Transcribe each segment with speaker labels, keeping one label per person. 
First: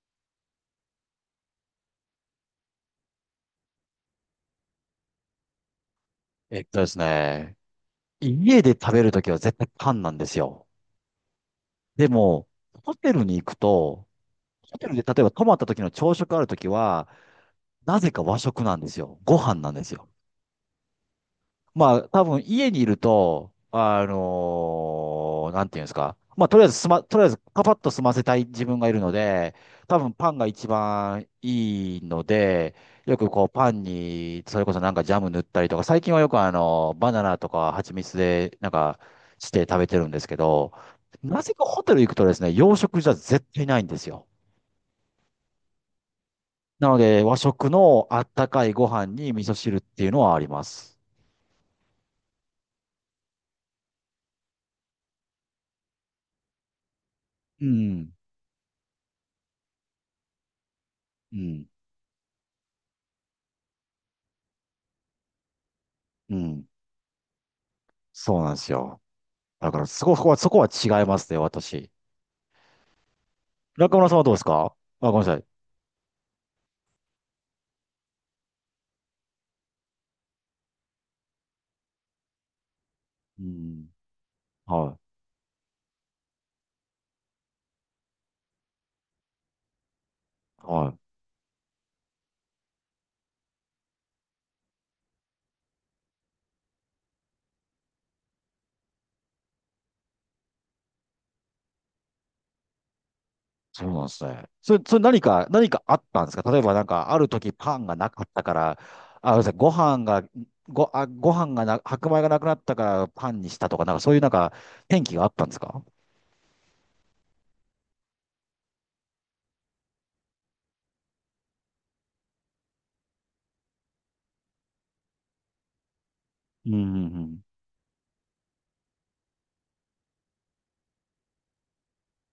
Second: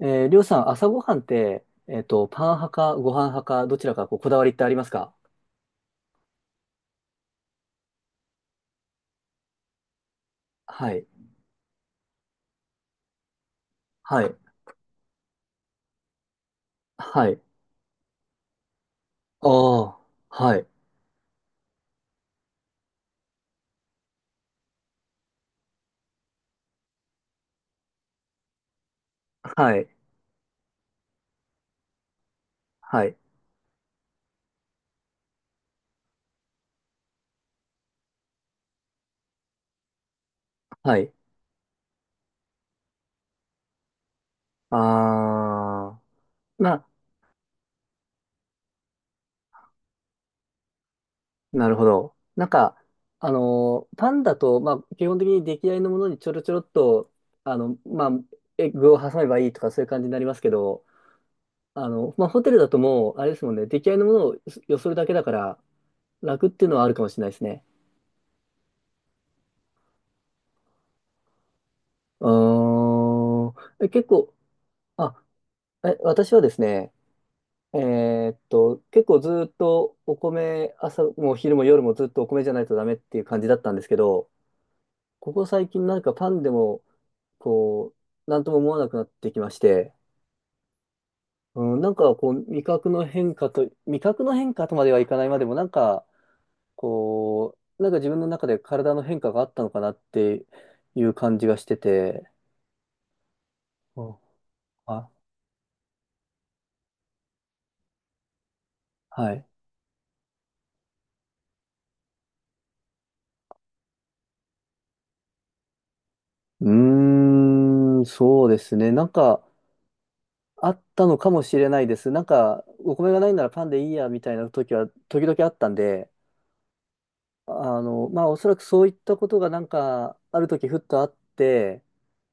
Speaker 1: りょうさん、朝ごはんって、パン派かご飯派か、どちらかこうこだわりってありますか？
Speaker 2: えっとですね、家で食べるときは絶対缶なんですよ。
Speaker 1: はい。
Speaker 2: でも、ホテルに行くと、
Speaker 1: はい。
Speaker 2: ホテルで例えば泊まった時の朝食あるときは、
Speaker 1: はい。
Speaker 2: なぜか和食なんですよ。ご飯なんです
Speaker 1: ああ。
Speaker 2: よ。
Speaker 1: はい。
Speaker 2: まあ、多分家にいると、なんていうんですか。まあ、とりあえずパパッと済ませたい自分がいるので、
Speaker 1: はい。
Speaker 2: 多分パンが一番いいので、
Speaker 1: はい。
Speaker 2: よくこうパンに、それこそなんかジャム塗ったりとか、最近はよくバナナとか蜂蜜でなんかして食べてるんですけど、
Speaker 1: はい。
Speaker 2: なぜかホテル行くとですね、洋食じゃ絶対ないんですよ。
Speaker 1: ああ。まあ、
Speaker 2: なので、和食のあったかいご飯に味噌汁っていうのはあります。
Speaker 1: なるほど。なんか、パンだと、まあ、基本的に出来合いのものにちょろちょろっと、
Speaker 2: う
Speaker 1: まあ、
Speaker 2: ん。
Speaker 1: エッグを挟めばいいとか、そういう感じになりますけど、
Speaker 2: うん。
Speaker 1: まあ、ホテルだともう、あれですもんね、出来合いのものをよそるだけだから、
Speaker 2: う
Speaker 1: 楽って
Speaker 2: ん。
Speaker 1: いうのはあるかもしれないですね。
Speaker 2: そうなんですよ。だからそこは違いますね、私。
Speaker 1: うーん。え、
Speaker 2: 中
Speaker 1: 結
Speaker 2: 村さんはど
Speaker 1: 構、
Speaker 2: うですかあ？ご
Speaker 1: あ、
Speaker 2: めんなさい。
Speaker 1: え、私はですね、結構ずーっとお米、朝も昼も夜もずっとお米じゃないとダメっていう感
Speaker 2: う
Speaker 1: じだったんです
Speaker 2: ん。
Speaker 1: けど、
Speaker 2: は
Speaker 1: ここ最近なんかパンでも、こう、なんとも思わなくなってきまして、
Speaker 2: い。はい。
Speaker 1: うん、なんかこう、味覚の変化と、味覚の変化とまではいかないまでも、なんか、こう、なんか自分の中で体の変化があったのかなっていう感じがしてて、
Speaker 2: そう
Speaker 1: う
Speaker 2: なんで
Speaker 1: ん、
Speaker 2: すね。それ、
Speaker 1: あ、
Speaker 2: 何かあったんですか？例えばなんか、ある時パンがなかったから、
Speaker 1: は
Speaker 2: あ、ごめんな
Speaker 1: い。
Speaker 2: さい、ご飯が、ご、あ、ご飯がな、白米がなくなったからパンにしたとか、なんかそういうなんか、転機があったんですか？
Speaker 1: うーん、そうですね。なんか、あったのかもしれないです。なんか、お米がないならパンでいいや、みたいな時は、時々あったんで、
Speaker 2: うんうん
Speaker 1: まあ、おそらくそういったことがなんか、ある時ふっとあって、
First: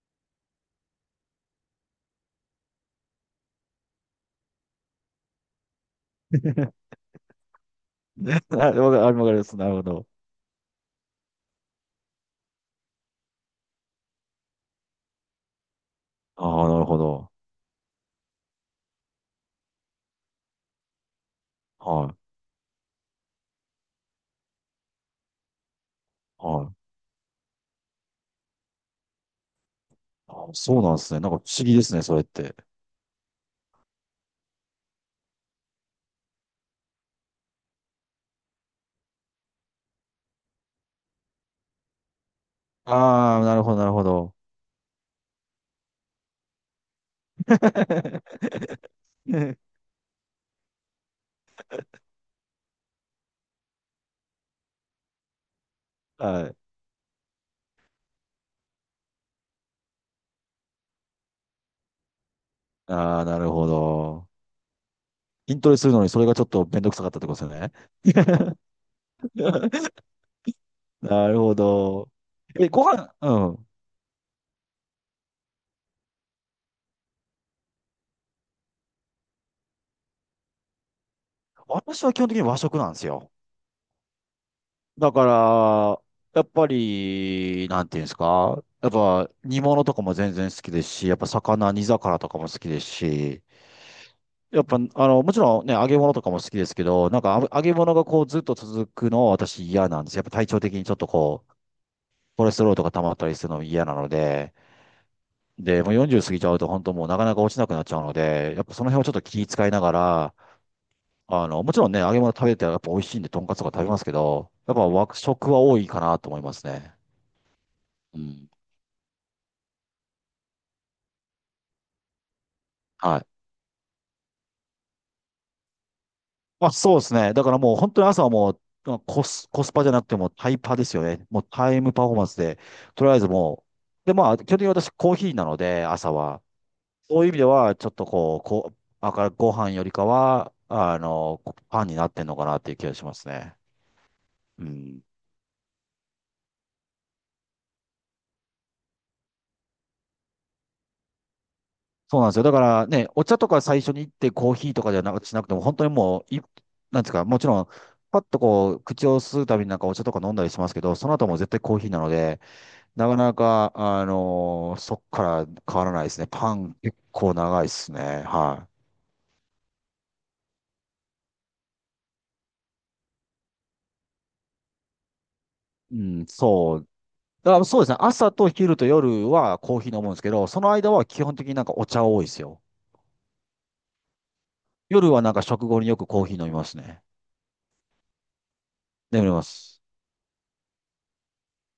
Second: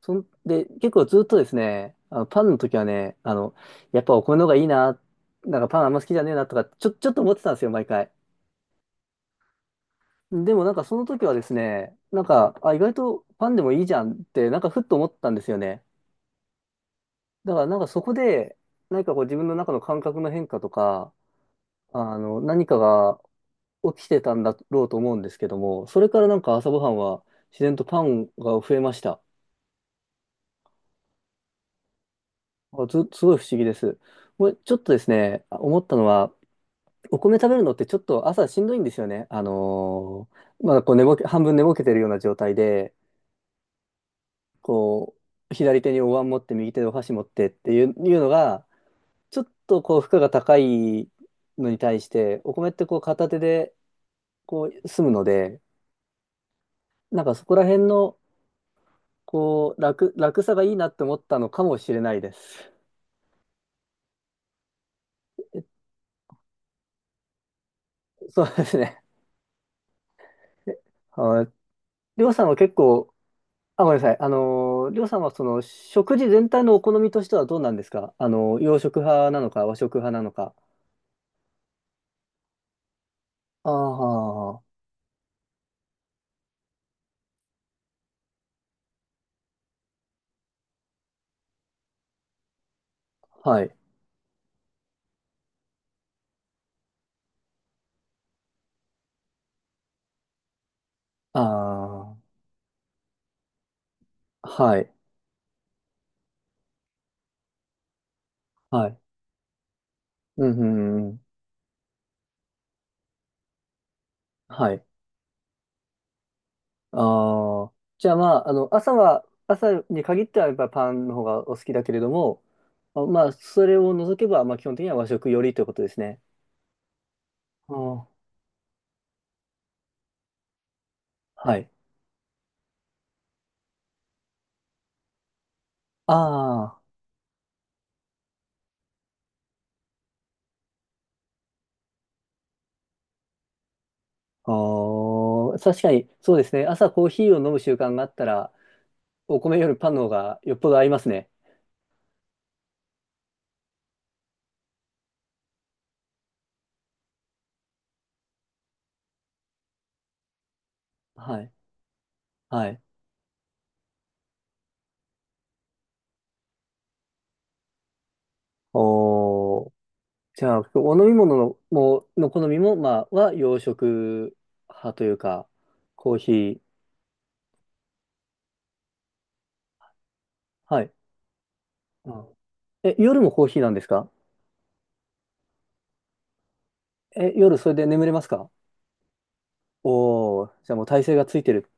Speaker 1: そんで、結構ずっとですね、あのパンの時はね、やっぱお米の方がいいな、なんかパンあんま好きじゃねえ
Speaker 2: う
Speaker 1: なとか、
Speaker 2: ん。
Speaker 1: ちょっと思ってたんですよ、毎回。
Speaker 2: あわかる、わかります。なるほど。
Speaker 1: でもなんかその時はですね、なんか、あ、意外とパンでもいいじゃんって、なんかふっと思ったんですよね。
Speaker 2: ああ、なるほど。
Speaker 1: だからなんかそこで、何かこう自分の中の感覚の変化とか、
Speaker 2: はい。
Speaker 1: 何かが起きてたんだろうと思うんですけども、それからなんか
Speaker 2: は
Speaker 1: 朝
Speaker 2: い。
Speaker 1: ごはんは自然とパンが増えました。
Speaker 2: あ、そうなんですね。なんか不思議ですね、それって。
Speaker 1: あず、すごい不思議です。これちょっとですね、思ったのは、お米食べるのってちょっと朝しんどいんですよね。まだこう寝ぼけ、半分寝ぼけてるような状態で、
Speaker 2: ああ、なるほど、なるほど。
Speaker 1: こう、左手にお椀持って右手でお箸持っていうのが、ちょっとこう負荷が高いのに対して、お米ってこう片手でこう済むので、
Speaker 2: はい。
Speaker 1: なんかそこら辺のこう楽さがいいなって思ったのかもしれないです。
Speaker 2: ああ、なるほど。筋トレするのにそれがちょっとめんどくさかったってことですよね。
Speaker 1: そうですね。
Speaker 2: なる
Speaker 1: はい。
Speaker 2: ほど。
Speaker 1: りょうさんは
Speaker 2: え、
Speaker 1: 結
Speaker 2: ご
Speaker 1: 構、
Speaker 2: 飯、うん。
Speaker 1: あ、ごめんなさい。りょうさんはその食事全体のお好みとしてはどうなんですか？洋食派なのか和食派なのか？
Speaker 2: 私は基本的に和食なんですよ。
Speaker 1: ああ、
Speaker 2: だから、やっぱり、なんていうんですか。やっぱ煮物とかも全然好きですし、やっぱ魚、煮魚とかも好きですし、
Speaker 1: はい。
Speaker 2: やっぱ、もちろんね、揚げ物とかも好きですけど、なんかあ揚げ物がこうずっと続くのは私嫌なんです。やっぱ体調的にちょっと
Speaker 1: ああ、
Speaker 2: コレステロールとか溜まったりするのも嫌なので、
Speaker 1: はい。
Speaker 2: で、もう40過ぎちゃうと本当もうなかなか落ちなくなっちゃうので、やっぱそ
Speaker 1: は
Speaker 2: の
Speaker 1: い。
Speaker 2: 辺をちょっと気遣いながら、
Speaker 1: うん、うん、うん。
Speaker 2: もちろんね、揚げ物食べてやっぱ美味しいんで、とんかつとか食べますけど、
Speaker 1: は
Speaker 2: やっ
Speaker 1: い。
Speaker 2: ぱ和食は多いかなと思いますね。
Speaker 1: ああ、じゃあ
Speaker 2: う
Speaker 1: まあ、
Speaker 2: ん。
Speaker 1: 朝に限ってはやっぱパンの方がお好きだけれども、
Speaker 2: は
Speaker 1: ま
Speaker 2: い。
Speaker 1: あ、それを除けば、まあ、基本的には和食よりということですね。
Speaker 2: まあそうですね。だから
Speaker 1: あ
Speaker 2: もう本当に
Speaker 1: ー
Speaker 2: 朝はもう、まあコスパじゃなくてもうタイパですよね。もう
Speaker 1: はい。
Speaker 2: タイムパフォーマンスで、とりあえずもう、で、まあ、基本的に私コーヒーなので、朝は。
Speaker 1: ああ、
Speaker 2: そういう意味では、ちょっとこう、あからご飯よりかは、パンになってんのかなっていう気がしますね。う
Speaker 1: あ
Speaker 2: ん。
Speaker 1: 確かに、そうですね。朝コーヒーを飲む習慣があったら、お米よりパンの方がよっぽど合いますね。
Speaker 2: そうなんですよ。だからね、お茶とか最初に行ってコーヒーとかじゃなく、しなくても、本当にもう、なんですか、もちろん、パッとこう、口を吸うたびになんかお茶とか飲んだりしますけど、その後も
Speaker 1: は
Speaker 2: 絶
Speaker 1: い。
Speaker 2: 対コーヒーなので、
Speaker 1: はい。
Speaker 2: なかなか、そっから変わらないですね。パン結構長いですね。は
Speaker 1: おー、じゃあ、お飲み物の、の好みも、まあ、は洋食派というか、
Speaker 2: い。う
Speaker 1: コー
Speaker 2: ん、
Speaker 1: ヒー。
Speaker 2: そうですね。朝と昼と夜はコーヒー飲むんですけど、その
Speaker 1: は
Speaker 2: 間
Speaker 1: い。
Speaker 2: は基本的になんかお茶
Speaker 1: う
Speaker 2: 多い
Speaker 1: ん。
Speaker 2: ですよ。
Speaker 1: 夜もコーヒーなんですか？
Speaker 2: 夜はなんか食後によくコーヒー飲みますね。
Speaker 1: 夜それで眠れますか？
Speaker 2: 眠ります。
Speaker 1: おー、じゃあもう体勢がついてる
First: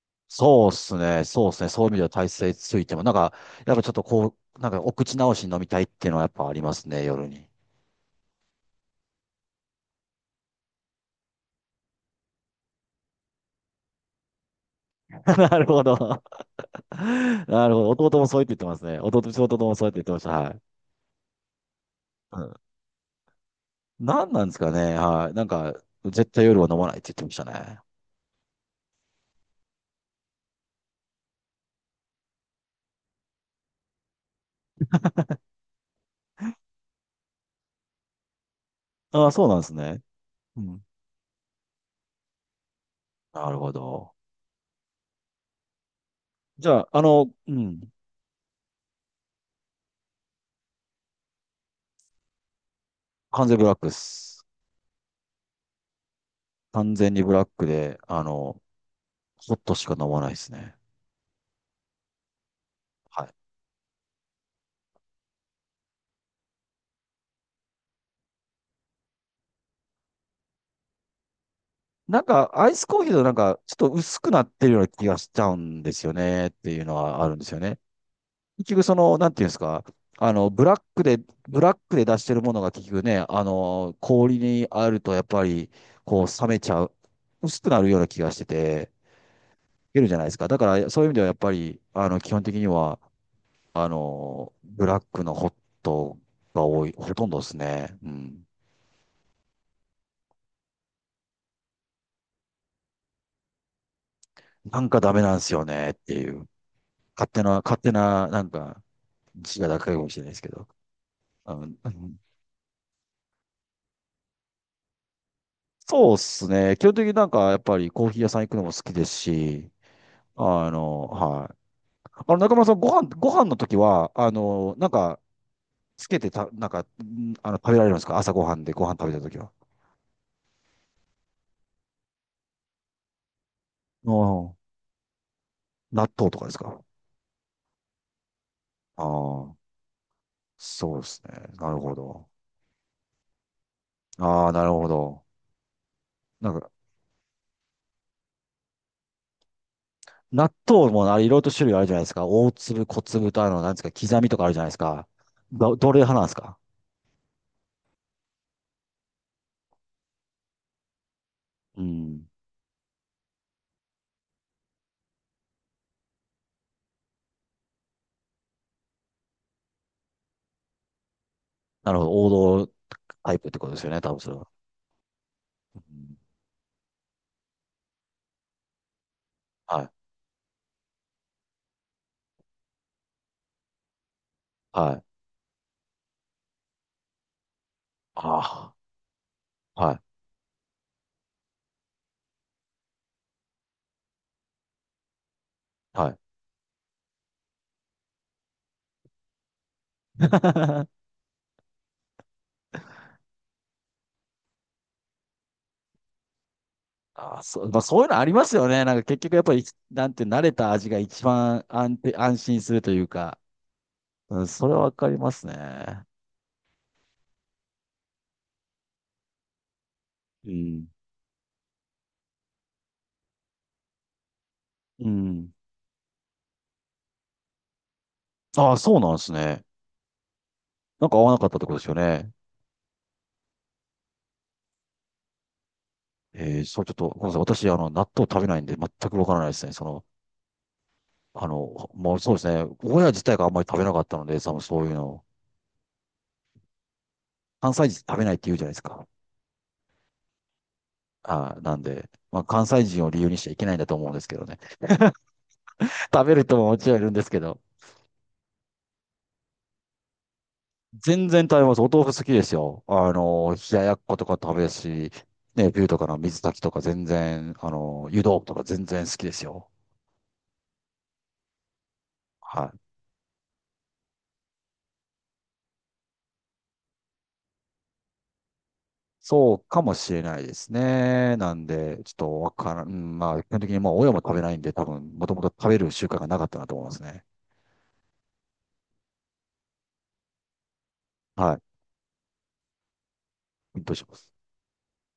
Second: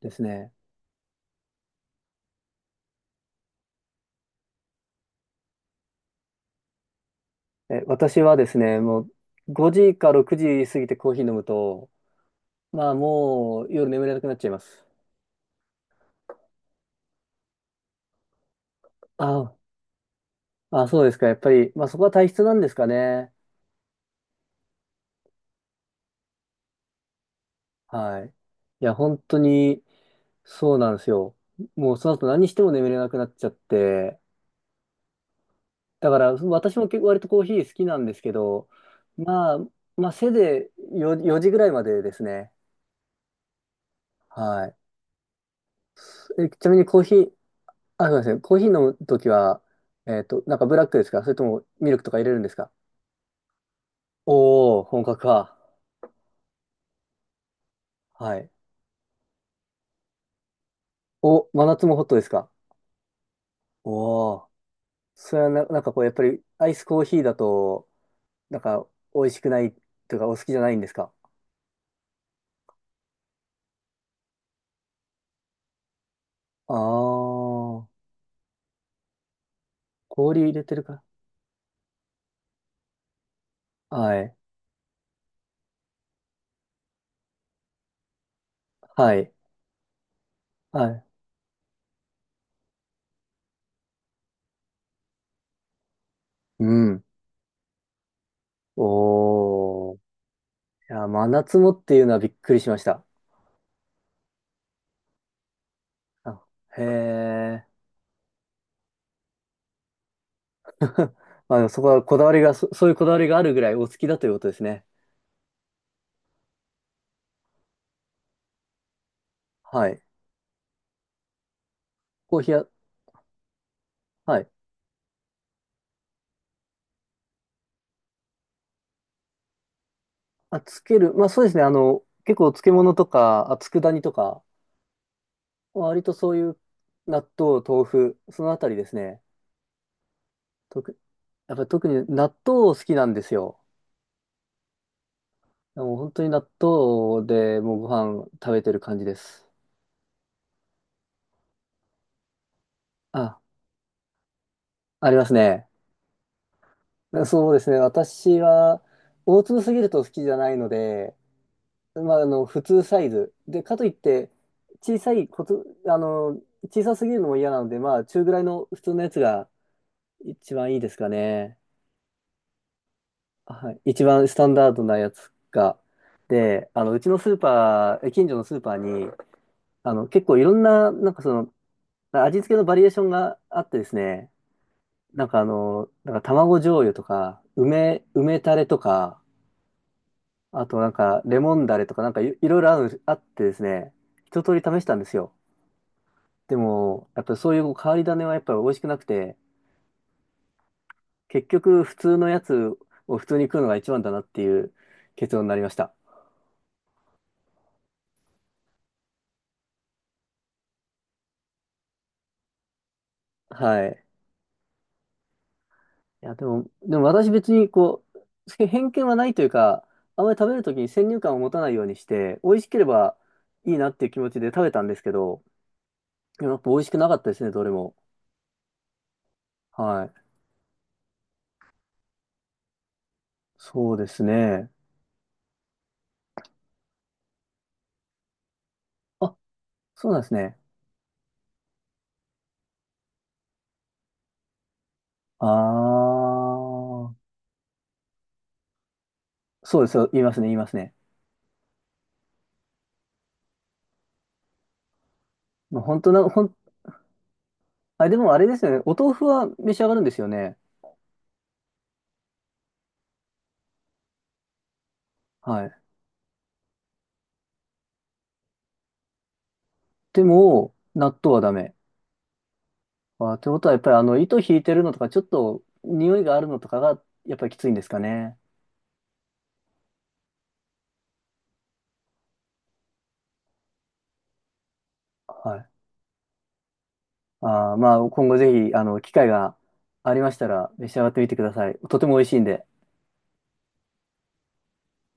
Speaker 1: ですね。
Speaker 2: そうですね。そうですね。そういう意味では体勢ついても、なんか、やっぱちょっとこう、なんかお口直しに飲みたいっていうのはやっぱありますね、夜に。
Speaker 1: 私はですね、もう5時か6時過ぎてコーヒー飲むと、まあもう夜眠れなくなっちゃいます。
Speaker 2: なるほど。なるほど。弟もそう言ってますね。弟、
Speaker 1: あ
Speaker 2: 弟もそう言ってました。はい。
Speaker 1: あ、そうですか。やっぱり、まあそこは体
Speaker 2: う
Speaker 1: 質な
Speaker 2: ん、
Speaker 1: んですかね。
Speaker 2: 何なんですかね。はい。なんか、絶対夜は飲まないって言ってましたね。
Speaker 1: はい。いや、本当にそうなんですよ。もうその後何しても眠れなくなっちゃって。だから私も結構割とコーヒー好きなんですけど、
Speaker 2: ああ、そう
Speaker 1: まあ、
Speaker 2: なんですね。
Speaker 1: まあせい
Speaker 2: う
Speaker 1: ぜ
Speaker 2: ん。
Speaker 1: い4時ぐらいまでですね。
Speaker 2: なるほど。
Speaker 1: はい。ち
Speaker 2: じ
Speaker 1: なみ
Speaker 2: ゃ
Speaker 1: に
Speaker 2: あ、
Speaker 1: コーヒー、
Speaker 2: うん。
Speaker 1: あ、そうですね。コーヒー飲むときは、なんかブラックですか？それともミルクとか入れるんですか？
Speaker 2: 完全ブラックっす。
Speaker 1: おー、本格か。
Speaker 2: 完全にブラックで、
Speaker 1: はい。
Speaker 2: ホットしか飲まないですね。
Speaker 1: お、真夏もホットですか？
Speaker 2: はい。
Speaker 1: おー。それはな、なんかこう、やっぱりアイスコーヒーだと、なんか美味しくないというか、お好きじゃないんですか？
Speaker 2: なんか、アイスコーヒーとなんか、ちょっと薄くなってるような気がしちゃうんですよね、って
Speaker 1: あ
Speaker 2: いうのはあるんですよね。
Speaker 1: ー、
Speaker 2: 結局、その、なんていうんですか、あ
Speaker 1: 氷
Speaker 2: の、
Speaker 1: 入れ
Speaker 2: ブ
Speaker 1: て
Speaker 2: ラッ
Speaker 1: るか。
Speaker 2: クで、ブラックで出してるものが結局ね、
Speaker 1: はい。
Speaker 2: 氷にあるとやっぱり、こう、冷めちゃう、薄くなるような気がしてて、
Speaker 1: はい。
Speaker 2: いけるじゃないですか。だか
Speaker 1: は
Speaker 2: ら、そう
Speaker 1: い。
Speaker 2: いう意味ではやっぱり、基本的には、ブラックのホット
Speaker 1: う
Speaker 2: が多い、
Speaker 1: ん。
Speaker 2: ほとんどですね。うん。
Speaker 1: おー。いや、真夏もっていうのはびっくりしました。
Speaker 2: なんかダメなんですよねってい
Speaker 1: あ、
Speaker 2: う。
Speaker 1: へ
Speaker 2: 勝手な、
Speaker 1: ー。
Speaker 2: 勝手な、なんか、自我高いかもしれないですけど。
Speaker 1: まあ、でもそこ
Speaker 2: う
Speaker 1: は
Speaker 2: ん、
Speaker 1: こだわりがそういうこだわりがあるぐらいお好きだということですね。
Speaker 2: そうっすね。基本的になんか、やっぱりコーヒー屋さん行くのも好きですし、
Speaker 1: はい。
Speaker 2: はい。
Speaker 1: コーヒ
Speaker 2: 中
Speaker 1: ー
Speaker 2: 村
Speaker 1: は、
Speaker 2: さん、ご飯の時は、
Speaker 1: はい。
Speaker 2: なんか、つけてた、なんか、んあの、食べられるんですか？朝ご飯でご飯食べた時は。
Speaker 1: あ、つける。まあそうですね。結構漬物とか、あ、佃煮とか、
Speaker 2: ああ、
Speaker 1: 割
Speaker 2: 納
Speaker 1: とそ
Speaker 2: 豆
Speaker 1: う
Speaker 2: とか
Speaker 1: い
Speaker 2: で
Speaker 1: う
Speaker 2: すか？
Speaker 1: 納豆、豆腐、そのあたりです
Speaker 2: あ
Speaker 1: ね。
Speaker 2: あー、
Speaker 1: 特、
Speaker 2: そうですね。
Speaker 1: やっぱり
Speaker 2: なる
Speaker 1: 特に
Speaker 2: ほど。
Speaker 1: 納豆好きなんですよ。
Speaker 2: ああ、なるほど。
Speaker 1: もう本当に納
Speaker 2: なんか、
Speaker 1: 豆でもうご飯食べてる感じです。
Speaker 2: 納豆もあれ、いろいろと種類あるじゃないですか。大粒、小粒
Speaker 1: あ、
Speaker 2: と、なんですか、刻みとかあるじゃないですか。
Speaker 1: ありますね。
Speaker 2: どれ派なんですか？
Speaker 1: そうですね。私は、大粒すぎると好きじゃないので、
Speaker 2: う
Speaker 1: まあ、
Speaker 2: ん。
Speaker 1: 普通サイズ。で、かといって、小さいこと、あの、小さすぎるのも嫌なので、まあ、中ぐらいの普通のやつが一番いいですかね。
Speaker 2: なるほど。王道タイプってこ
Speaker 1: は
Speaker 2: とで
Speaker 1: い。
Speaker 2: すよね、
Speaker 1: 一
Speaker 2: 多分
Speaker 1: 番
Speaker 2: そ
Speaker 1: ス
Speaker 2: れ
Speaker 1: タ
Speaker 2: は。
Speaker 1: ンダードなやつが。
Speaker 2: うん。
Speaker 1: で、うちのスーパー、え近所のスーパーに、
Speaker 2: はい。
Speaker 1: 結構いろんな、なんかその、味付けのバリエーションがあってですね、
Speaker 2: はい。
Speaker 1: なんかなんか卵醤油とか、梅タレ
Speaker 2: あ
Speaker 1: とか、
Speaker 2: あ。はい。
Speaker 1: あとなんかレモンダレとか、なんかいろいろある、あってですね、一通り試したんですよ。
Speaker 2: はい。
Speaker 1: でも、やっぱそういう変わり種はやっぱり美味しくなくて、結局普通のやつを普通に食うのが一番だなっていう結論になりました。
Speaker 2: ああ、そう、まあ、そういうのありますよね。なんか結局やっぱり、なんて慣れた味が一番安心するというか、
Speaker 1: はい。
Speaker 2: うん、それはわかりますね。
Speaker 1: いや、でも私別にこう、偏見はないというか、あまり食
Speaker 2: う
Speaker 1: べるとき
Speaker 2: ん。
Speaker 1: に先入観を持たないようにして、美味しければいいなっていう気持ちで食べたんです
Speaker 2: う
Speaker 1: けど、
Speaker 2: ん。
Speaker 1: でもやっぱ美味しくなかったですね、どれも。
Speaker 2: ああ、そうなんですね。
Speaker 1: はい。
Speaker 2: なんか合わなかったってことですよね。
Speaker 1: そうですね。
Speaker 2: そう、ちょっと、ごめんなさい。私、納豆食べないんで、全くわか
Speaker 1: あ、
Speaker 2: らないですね。その、
Speaker 1: そうなんですね。
Speaker 2: もうそうですね。親自体があんまり食べなかったので、その、そういうの。
Speaker 1: あー。
Speaker 2: 関西人食べないって言うじゃないですか。
Speaker 1: そうですよ。言いますね、言いますね。
Speaker 2: なんで、まあ、関西人を理由にしちゃいけないんだと思うんですけどね。
Speaker 1: もう本 当な、
Speaker 2: 食べる人ももちろんいるんですけど、
Speaker 1: あ、でもあれですよね。お豆腐は召し上がるんですよね。
Speaker 2: 全然食べます。お豆腐好きですよ。冷ややっことか食べるし、
Speaker 1: は
Speaker 2: ね、
Speaker 1: い。
Speaker 2: ビューとかの水炊きとか全然、湯豆腐とか全然好きですよ。
Speaker 1: でも、納豆はダメ。
Speaker 2: はい。
Speaker 1: あ、ってことは、やっぱり糸引いてるのとか、ちょっと匂いがあるのとかが、やっぱりきついんですかね。
Speaker 2: そうかもしれないですね。なんで、ちょっとわからん。うん、まあ、基本的にもう親も食べないんで、多分、もともと
Speaker 1: は
Speaker 2: 食
Speaker 1: い。
Speaker 2: べる習慣がなかったなと思いますね。
Speaker 1: まあ、今後ぜひ、機会がありましたら、召し上がってみてくだ
Speaker 2: は
Speaker 1: さい。とても美味しいんで。
Speaker 2: い。どうします？